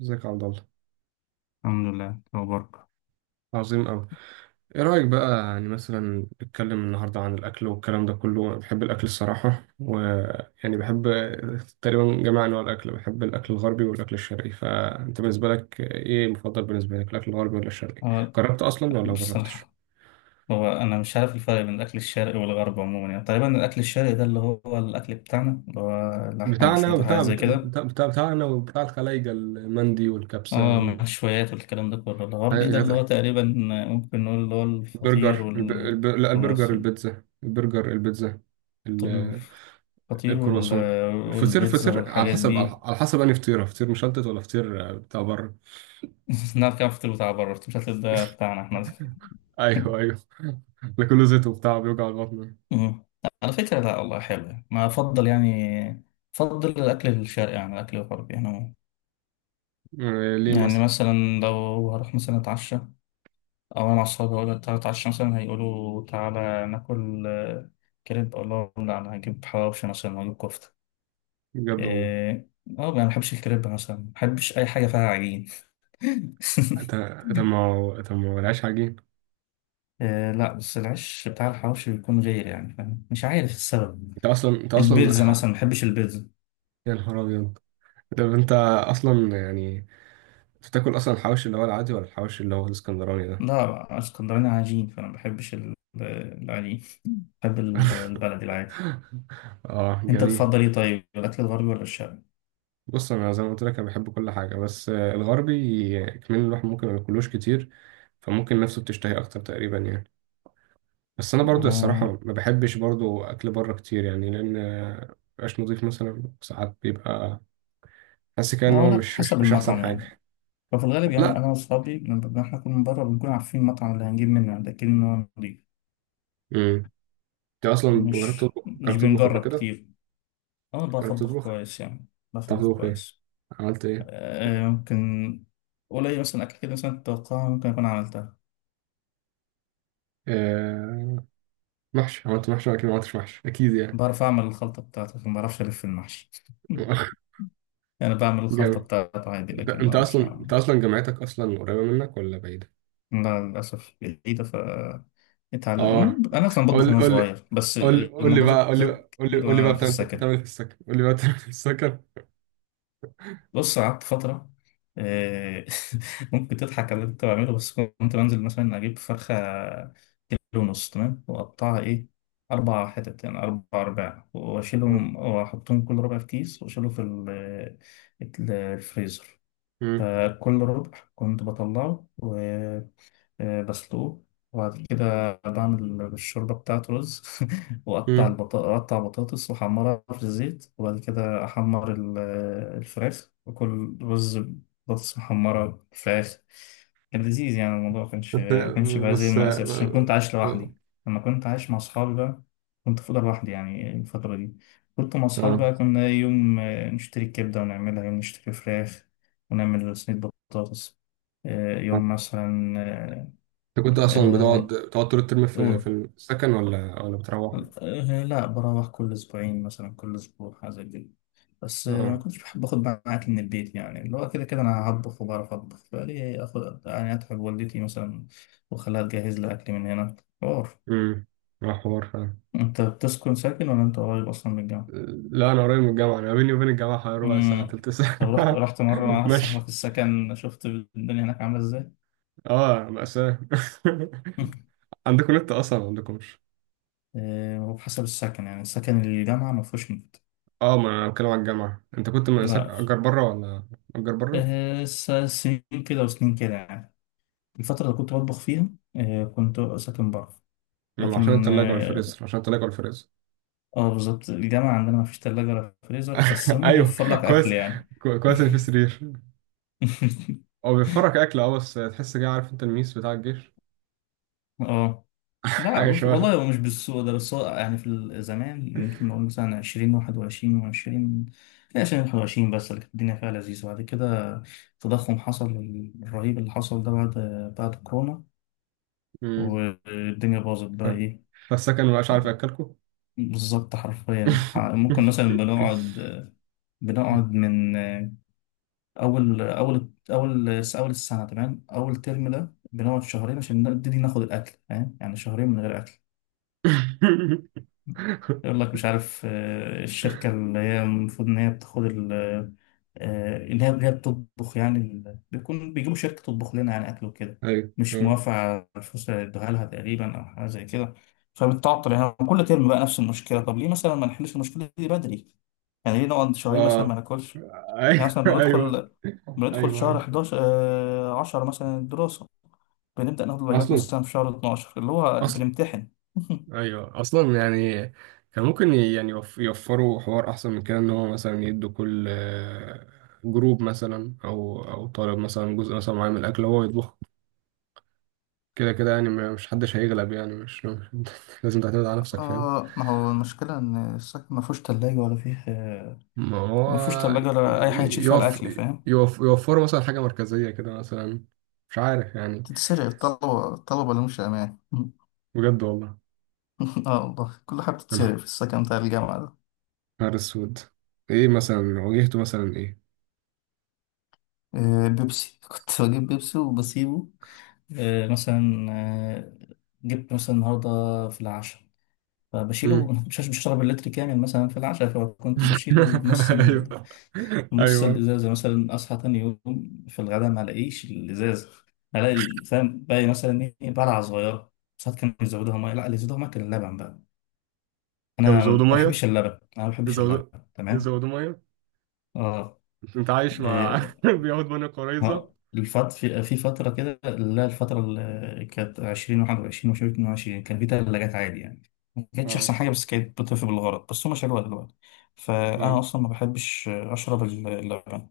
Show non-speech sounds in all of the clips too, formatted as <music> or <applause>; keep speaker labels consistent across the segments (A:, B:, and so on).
A: ازيك يا عبد الله؟
B: الحمد لله. أخبارك؟
A: عظيم أوي. إيه رأيك بقى يعني مثلا نتكلم النهاردة عن الأكل والكلام ده كله؟ أنا بحب الأكل الصراحة، ويعني بحب تقريبا جميع أنواع الأكل، بحب الأكل الغربي والأكل الشرقي. فأنت بالنسبة لك إيه مفضل بالنسبة لك، الأكل الغربي ولا الشرقي؟
B: هو
A: جربت أصلا ولا ما جربتش؟
B: بصراحة، هو أنا مش عارف الفرق بين الأكل الشرقي والغربي عموما، يعني تقريبا الأكل الشرقي ده اللي هو الأكل بتاعنا اللي هو اللحمة
A: بتاعنا
B: ومشويات
A: وبتاع
B: وحاجات زي كده.
A: بتاع بتاع بتاعنا وبتاع الخلايجة المندي والكبسة
B: اه، مشويات والكلام ده كله. الغربي ده اللي هو
A: والحاجات.
B: تقريبا ممكن نقول اللي هو الفطير
A: البرجر لا، البرجر،
B: والكرواسون.
A: البيتزا، البرجر، البيتزا،
B: طب الفطير
A: الكرواسون. الفطير،
B: والبيتزا
A: فطير على
B: والحاجات
A: حسب، على
B: دي.
A: على حسب انهي فطيره، فطير مشلتت ولا فطير، بتاع بره.
B: <laughs> نعرف كام فطير بتاع بره، بس مش هتلاقي ده بتاعنا احنا.
A: ايوه، ايوه. <laughs> ده كله زيت وبتاع بيوجع البطن.
B: مم. على فكرة، لا والله حلو يعني. ما أفضل يعني أفضل الأكل الشرقي عن الأكل الغربي أنا.
A: ليه
B: يعني
A: مثلا؟
B: مثلا لو هروح مثلا أتعشى أو أنا مع أصحابي أقول تعالى أتعشى مثلا، هيقولوا تعالى ناكل كريب. أقول لهم لا، أنا هجيب حواوشي مثلا وأجيب كفتة.
A: بجد والله.
B: إيه، ما بحبش الكريب مثلا، ما بحبش أي حاجة فيها عجين. <laughs>
A: انت ما هو، العيش عجين.
B: آه لا، بس العيش بتاع الحواوشي بيكون غير يعني، فاهم، مش عارف السبب.
A: انت اصلا انت اصلا
B: البيتزا
A: الح-
B: مثلا ما بحبش البيتزا.
A: يا نهار ابيض! طب انت اصلا يعني، بتاكل اصلا الحواوشي اللي هو العادي ولا الحواوشي اللي هو الاسكندراني ده؟
B: لا، اسكندراني عجين، فانا ما بحبش العجين. بحب البلد
A: <laughs>
B: العادي.
A: اه،
B: انت
A: جميل.
B: تفضل ايه طيب، الاكل الغربي ولا الشرقي؟
A: بص انا زي ما قلت لك انا بحب كل حاجه، بس الغربي. كمان الواحد ممكن ما ياكلوش كتير، فممكن نفسه بتشتهي اكتر تقريبا يعني. بس انا برضو الصراحه
B: آه
A: ما بحبش برضو اكل بره كتير، يعني لان مبقاش نضيف مثلا، ساعات بيبقى حاسس كده
B: لا
A: ان هو
B: لا،
A: مش مش
B: حسب
A: مش احسن
B: المطعم يعني.
A: حاجه.
B: ففي الغالب يعني
A: لا.
B: انا واصحابي لما احنا نكون من بره، بنكون عارفين المطعم اللي هنجيب منه، لكن إنه نضيف.
A: امم. انت اصلا جربت
B: مش
A: تطبخ،
B: مش
A: جربت تطبخ قبل
B: بنجرب
A: كده؟
B: كتير. انا
A: جربت
B: بطبخ
A: تطبخ؟
B: كويس يعني.
A: بتعرف
B: بطبخ
A: تطبخ ايه؟
B: كويس.
A: عملت ايه؟
B: آه ممكن. قليل مثلا اكل كده مثلا تتوقعها ممكن اكون عملتها.
A: آه. محشي؟ عملت محشي اكيد، ما عملتش محشي اكيد يعني.
B: بعرف اعمل الخلطه بتاعتي، لكن ما بعرفش الف المحشي. <laughs>
A: <laughs>
B: أنا بعمل الخلطة
A: جامد.
B: بتاعته عادي،
A: انت
B: لكن ما
A: انت
B: أعرفش
A: اصلا
B: أعمل.
A: انت اصلا جامعتك اصلا قريبه منك ولا بعيده؟
B: لا، للأسف بعيدة،
A: اه.
B: اتعلم أنا أصلا بطبخ
A: قول
B: وأنا
A: قول لي
B: صغير بس.
A: قول لي، قول لي
B: الموضوع
A: بقى،
B: زاد
A: قول لي بقى،
B: زاد
A: قول لي،
B: كتير
A: قول لي بقى،
B: وأنا في
A: بتعمل
B: السكن.
A: إيه في السكر؟ قول لي بقى بتعمل إيه في السكر؟
B: بص قعدت فترة. آه، <laughs> ممكن تضحك على اللي كنت بعمله، بس كنت بنزل مثلا أجيب فرخة 1.5 كيلو تمام، وأقطعها إيه أربع حتت يعني أربع أرباع، وأشيلهم وأحطهم كل ربع في كيس وأشيله في الفريزر.
A: مم.
B: فكل ربع كنت بطلعه بسلقه، وبعد كده بعمل الشوربة بتاعته رز. <laughs> وأقطع
A: مم.
B: أقطع بطاطس وأحمرها في الزيت، وبعد كده أحمر الفراخ وكل رز بطاطس محمرة فراخ. كان لذيذ يعني، الموضوع مكانش
A: بس.
B: مكانش بقى زي
A: بس،
B: المأساة عشان كنت
A: اه.
B: عايش لوحدي. لما كنت عايش مع أصحابي بقى، كنت في أوضة لوحدي يعني الفترة دي. كنت مع أصحابي
A: آه.
B: بقى كنا يوم نشتري كبدة، ونعملها يوم نشتري فراخ ونعمل صينية بطاطس. يوم مثلا
A: انت كنت اصلا بتقعد
B: آه،
A: بتقعد طول الترم في
B: قول.
A: السكن ولا بتروح؟
B: لا، بروح كل أسبوعين مثلا، كل أسبوع حاجة زي كده. بس ما
A: اه.
B: كنتش بحب آخد معاك من البيت، يعني اللي هو كده كده أنا هطبخ وبعرف أطبخ، فليه آخد يعني أتعب والدتي مثلا وأخليها تجهز لي أكل من هنا. حوار.
A: امم. اه، حوار فعلا.
B: أنت بتسكن ساكن ولا أنت قريب أصلا من الجامعة؟
A: لا انا قريب من الجامعه، انا بيني وبين الجامعه حوالي ربع ساعه
B: مم.
A: تلت
B: طب، رحت
A: ساعه.
B: رحت مرة مع
A: <laughs>
B: واحد
A: ماشي.
B: صاحبك السكن، شفت الدنيا هناك عاملة إزاي؟
A: اه، مأساة. <laughs>
B: <laughs>
A: عندكم نت اصلا ما عندكمش؟
B: آه، وبحسب السكن يعني، السكن الجامعة ما فيهوش نت.
A: اه، ما انا بتكلم على الجامعة. انت كنت من
B: لا،
A: اجر بره ولا اجر بره؟
B: سنين كده وسنين كده يعني، الفترة اللي كنت بطبخ فيها كنت ساكن بره.
A: ما عشان
B: لكن
A: التلاجة والفريزر، عشان التلاجة والفريزر.
B: بالظبط الجامعة عندنا ما فيش تلاجة ولا فريزر، بس
A: <laughs>
B: هما
A: ايوه،
B: بيوفر لك أكل
A: كويس.
B: يعني.
A: كويس ان في سرير.
B: <laughs>
A: هو بيوفرك اكل، اه، بس تحس كده عارف انت الميس بتاع الجيش.
B: اه
A: <laughs>
B: لا،
A: حاجة
B: بص والله
A: شبهها.
B: هو مش بالسوء ده، بس هو يعني في زمان ممكن نقول مثلا عشرين واحد وعشرين وعشرين. عشرين واحد وعشرين، بس اللي كانت الدنيا فيها لذيذة. بعد كده التضخم حصل، الرهيب اللي حصل ده بعد كورونا.
A: امم.
B: والدنيا باظت
A: ف-
B: بقى ايه.
A: فالسكن مبقاش عارف ياكلكوا.
B: بالظبط حرفيا ممكن مثلا بنقعد من أول أول أول أول السنة تمام، أول ترم ده بنقعد شهرين عشان نبتدي ناخد الأكل فاهم، يعني شهرين من غير أكل. يقول لك مش عارف الشركة اللي هي المفروض إن هي بتاخد اللي هي بتطبخ يعني بيكون بيجيبوا شركة تطبخ لنا يعني أكل وكده.
A: <laughs> ايوه،
B: مش
A: اه.
B: موافقة على الفلوس اللي ادوها لها تقريبا أو حاجة زي كده. فبتعطل يعني كل ترم بقى نفس المشكلة. طب ليه مثلا ما نحلش المشكلة دي بدري؟ يعني ليه نقعد شهرين مثلا
A: اه.
B: ما ناكلش؟
A: <laughs>
B: يعني
A: ايوه،
B: مثلا
A: ايوه.
B: بندخل
A: ايوه،
B: شهر
A: ايوه،
B: 11 آه 10 مثلا الدراسة، بنبدأ ناخد الواجبات
A: اصلا
B: مثلا في شهر 12 اللي هو
A: اصلا
B: بنمتحن. <laughs>
A: ايوه اصلا يعني، كان ممكن يعني يوفروا حوار احسن من كده، ان هو مثلا يدوا كل جروب مثلا او طالب مثلا جزء مثلا معين من الاكل هو يطبخ، كده كده يعني مش حدش هيغلب يعني <laughs> لازم تعتمد على نفسك، فاهم.
B: آه، ما هو المشكلة إن السكن ما فيهوش تلاجة ولا فيه
A: ما هو
B: ما فيهوش تلاجة ولا أي حاجة
A: ي-
B: تشيل فيها
A: يوف
B: الأكل فاهم.
A: يوفروا مثلا حاجه مركزيه كده مثلا، مش عارف يعني.
B: تتسرق، الطلبة اللي مش أمان. <laughs>
A: بجد والله.
B: آه والله كل حاجة
A: انا
B: بتتسرق في السكن بتاع الجامعة ده.
A: نهار اسود. ايه مثلا واجهته مثلا ايه؟
B: آه، بيبسي. <laughs> كنت بجيب بيبسي وبسيبه. مثلا جبت مثلا النهاردة في العشاء
A: مم.
B: فبشيله. <laughs> مش هشرب اللتر كامل مثلا في العشاء، فكنت
A: <laughs>
B: بشيل نص
A: ايوه،
B: نص
A: ايوه.
B: الازازه مثلا. اصحى تاني يوم في الغداء ما الاقيش الازازه، الاقي فاهم، باقي مثلا ايه بلعه صغيره. ساعات كانوا يزودوها ميه، لا، اللي يزودوها ميه كان اللبن بقى.
A: يا
B: انا
A: زودوا
B: ما
A: ميه،
B: بحبش اللبن، انا ما بحبش اللبن.
A: يزودوا
B: تمام.
A: يزودوا ميه.
B: اه
A: انت عايش مع،
B: آه،
A: <laughs> بياخد ميه قريظه.
B: ها، الفت في فترة كده. لا، الفترة اللي كانت 20 21 وشوية 22 كان في تلاجات عادي يعني. ما كانتش أحسن
A: اه.
B: حاجة، بس كانت بتطفي بالغرض، بس هما شالوها دلوقتي. فأنا
A: اه.
B: أصلا ما بحبش أشرب اللبن.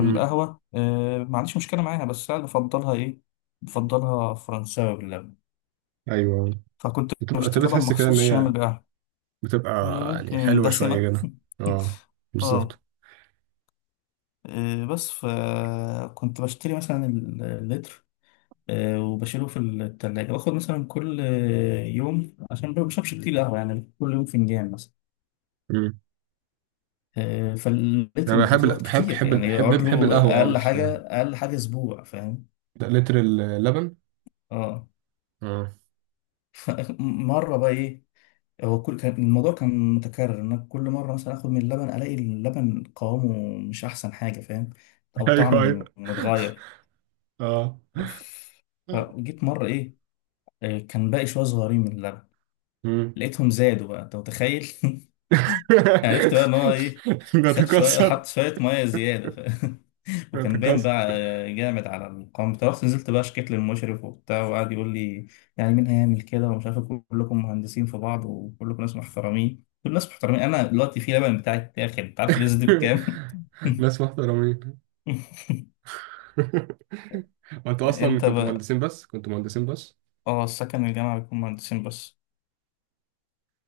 A: امم.
B: ما عنديش مشكلة معاها، بس أنا بفضلها فرنساوي باللبن.
A: ايوه.
B: فكنت
A: بتبقى
B: بشتري
A: تبقى
B: لبن
A: تحس كده
B: مخصوص
A: ان
B: عشان أعمل
A: هي
B: بقى
A: بتبقى، يعني
B: ممكن
A: حلوه شويه
B: دسمة.
A: كده. اه.
B: <laughs> اه
A: بالظبط.
B: إيه، بس فكنت بشتري مثلا اللتر، وبشيله في التلاجة، باخد مثلا كل يوم، عشان ما بشربش كتير قهوة يعني كل يوم فنجان مثلا.
A: امم.
B: فلقيت
A: انا بحب
B: المفضلات كتير يعني يقعد
A: بحب
B: له
A: القهوه، اه.
B: أقل
A: بس
B: حاجة أقل حاجة أسبوع فاهم.
A: ده لتر اللبن.
B: اه
A: اه.
B: مرة بقى إيه، هو كان الموضوع كان متكرر إن أنا كل مرة مثلا آخد من اللبن، ألاقي اللبن قوامه مش أحسن حاجة فاهم،
A: <laughs>
B: أو
A: ايوه، ايوه.
B: طعمه متغير.
A: اه.
B: ف- فجيت مرة إيه، كان باقي شوية صغيرين من اللبن،
A: امم.
B: لقيتهم زادوا بقى، أنت متخيل. <laughs> عرفت بقى ان هو ايه،
A: <laughs>
B: خد شويه،
A: بتكسر.
B: حط شويه ميه زياده <laughs> وكان باين
A: بتكسر.
B: بقى جامد على القوام بتاعه. رحت نزلت بقى شكيت للمشرف وبتاع، وقعد يقول لي يعني مين هيعمل كده ومش عارف إيه، كلكم مهندسين في بعض وكلكم ناس محترمين، كل الناس محترمين، انا دلوقتي في لبن بتاعي اتاخد، انت عارف الريز دي بكام.
A: <laughs> ناس محترمين. <laughs>
B: <laughs>
A: وانتوا اصلا
B: انت
A: كنتوا
B: بقى
A: مهندسين بس، كنتوا مهندسين بس.
B: اه، السكن الجامعه بيكون مهندسين بس.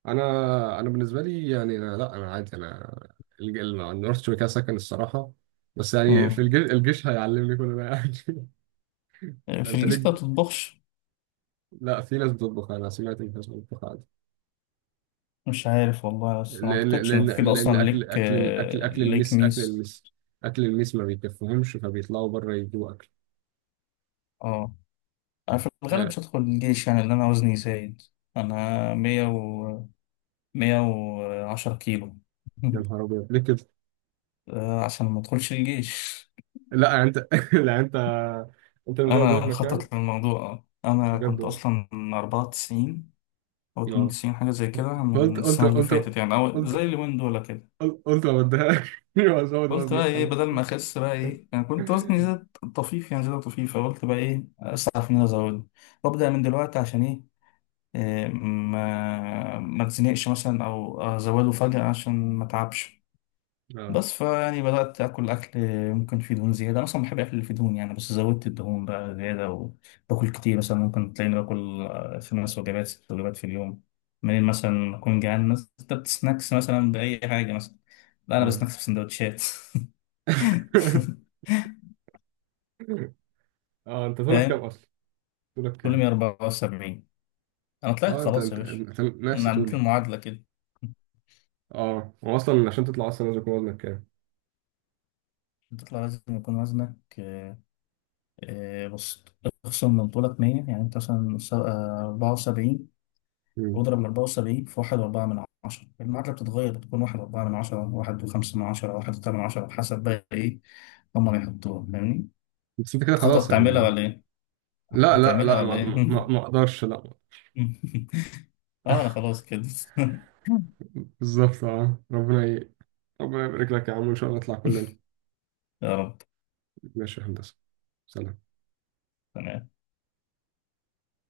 A: انا بالنسبه لي يعني أنا، لا انا عادي. انا الج- ال- نورث شركه سكن الصراحه. بس يعني في
B: مم.
A: الجيش، الجيش هيعلمني كل ده يعني. <laughs>
B: في
A: انت
B: الجيش
A: ليك؟
B: ده بتطبخش؟
A: لا، في ناس بتطبخ، انا سمعت ان في ناس بتطبخ عادي.
B: مش عارف والله، بس ما
A: لان
B: اعتقدش
A: لان
B: ان كده
A: لان
B: اصلا ليك ليك ميس.
A: اكل المس ما بيكفهمش، فبيطلعوا بره يجيبوا اكل.
B: اه، انا في الغالب
A: آه.
B: مش هدخل الجيش يعني لان انا وزني زايد. انا 110 كيلو.
A: يا
B: <laughs>
A: نهار ابيض، ليه كده؟
B: عشان ما ادخلش الجيش.
A: لا يعني انت، <laughs> لا انت، انت مزود ده
B: انا
A: في مكان.
B: مخطط للموضوع، انا
A: بجد
B: كنت
A: والله.
B: اصلا 94 او اتنين
A: اه.
B: وتسعين حاجة زي كده
A: قلت
B: من
A: قلت
B: السنة اللي فاتت
A: قلت
B: يعني، او زي
A: قلت
B: اليومين دول كده.
A: قلت ما بديهاش، <laughs> وازود
B: قلت بقى
A: وزني
B: ايه بدل
A: خلاص.
B: ما اخس بقى ايه، انا كنت وزني زاد طفيف يعني زيادة طفيفة، قلت بقى ايه اسعى في ان انا ازود وابدا من دلوقتي عشان إيه، ما اتزنقش مثلا او ازوله فجأة عشان ما اتعبش.
A: اه.
B: بس فيعني بدأت اكل اكل. ممكن فيه دهون زيادة، أنا اصلا بحب الاكل اللي فيه دهون يعني، بس زودت الدهون بقى زيادة، وباكل كتير مثلا ممكن تلاقيني باكل 5 وجبات 6 وجبات في اليوم. منين مثلا اكون جعان مثلا كتبت سناكس مثلا بأي حاجة مثلا. لا انا
A: اه.
B: بسناكس بسندوتشات. <laughs>
A: <laughs> اه، انت طولك كام
B: فاهم،
A: اصلا؟ طولك
B: كل
A: كام؟
B: 174. انا طلعت
A: اه،
B: خلاص يا باشا.
A: انت نفس
B: أنا عديت
A: طولي.
B: المعادلة كده.
A: اه، هو اصلا عشان تطلع اصلا لازم يكون وزنك كام؟
B: تطلع لازم يكون وزنك بص، اخصم منطولك 100، يعني انت مثلا 74،
A: مم.
B: واضرب ال 74 في 1.4 من عشرة. المعادلة بتتغير، بتكون 1.4 من عشرة 1.5 من عشرة 1.8 من عشرة بحسب بقى ايه هما بيحطوها فاهمني.
A: بس انت كده
B: هتخطط
A: خلاص
B: تعملها
A: يعني.
B: ولا ايه؟
A: لا، لا،
B: هتعملها
A: لا، ما
B: ولا ايه؟
A: ما ما اقدرش، لا.
B: <laughs> اه انا خلاص كده. <laughs>
A: بالظبط، اه، ربنا يبارك لك يا عم، ان شاء الله نطلع كلنا.
B: يا رب.
A: ماشي يا هندسة. سلام.
B: تمام.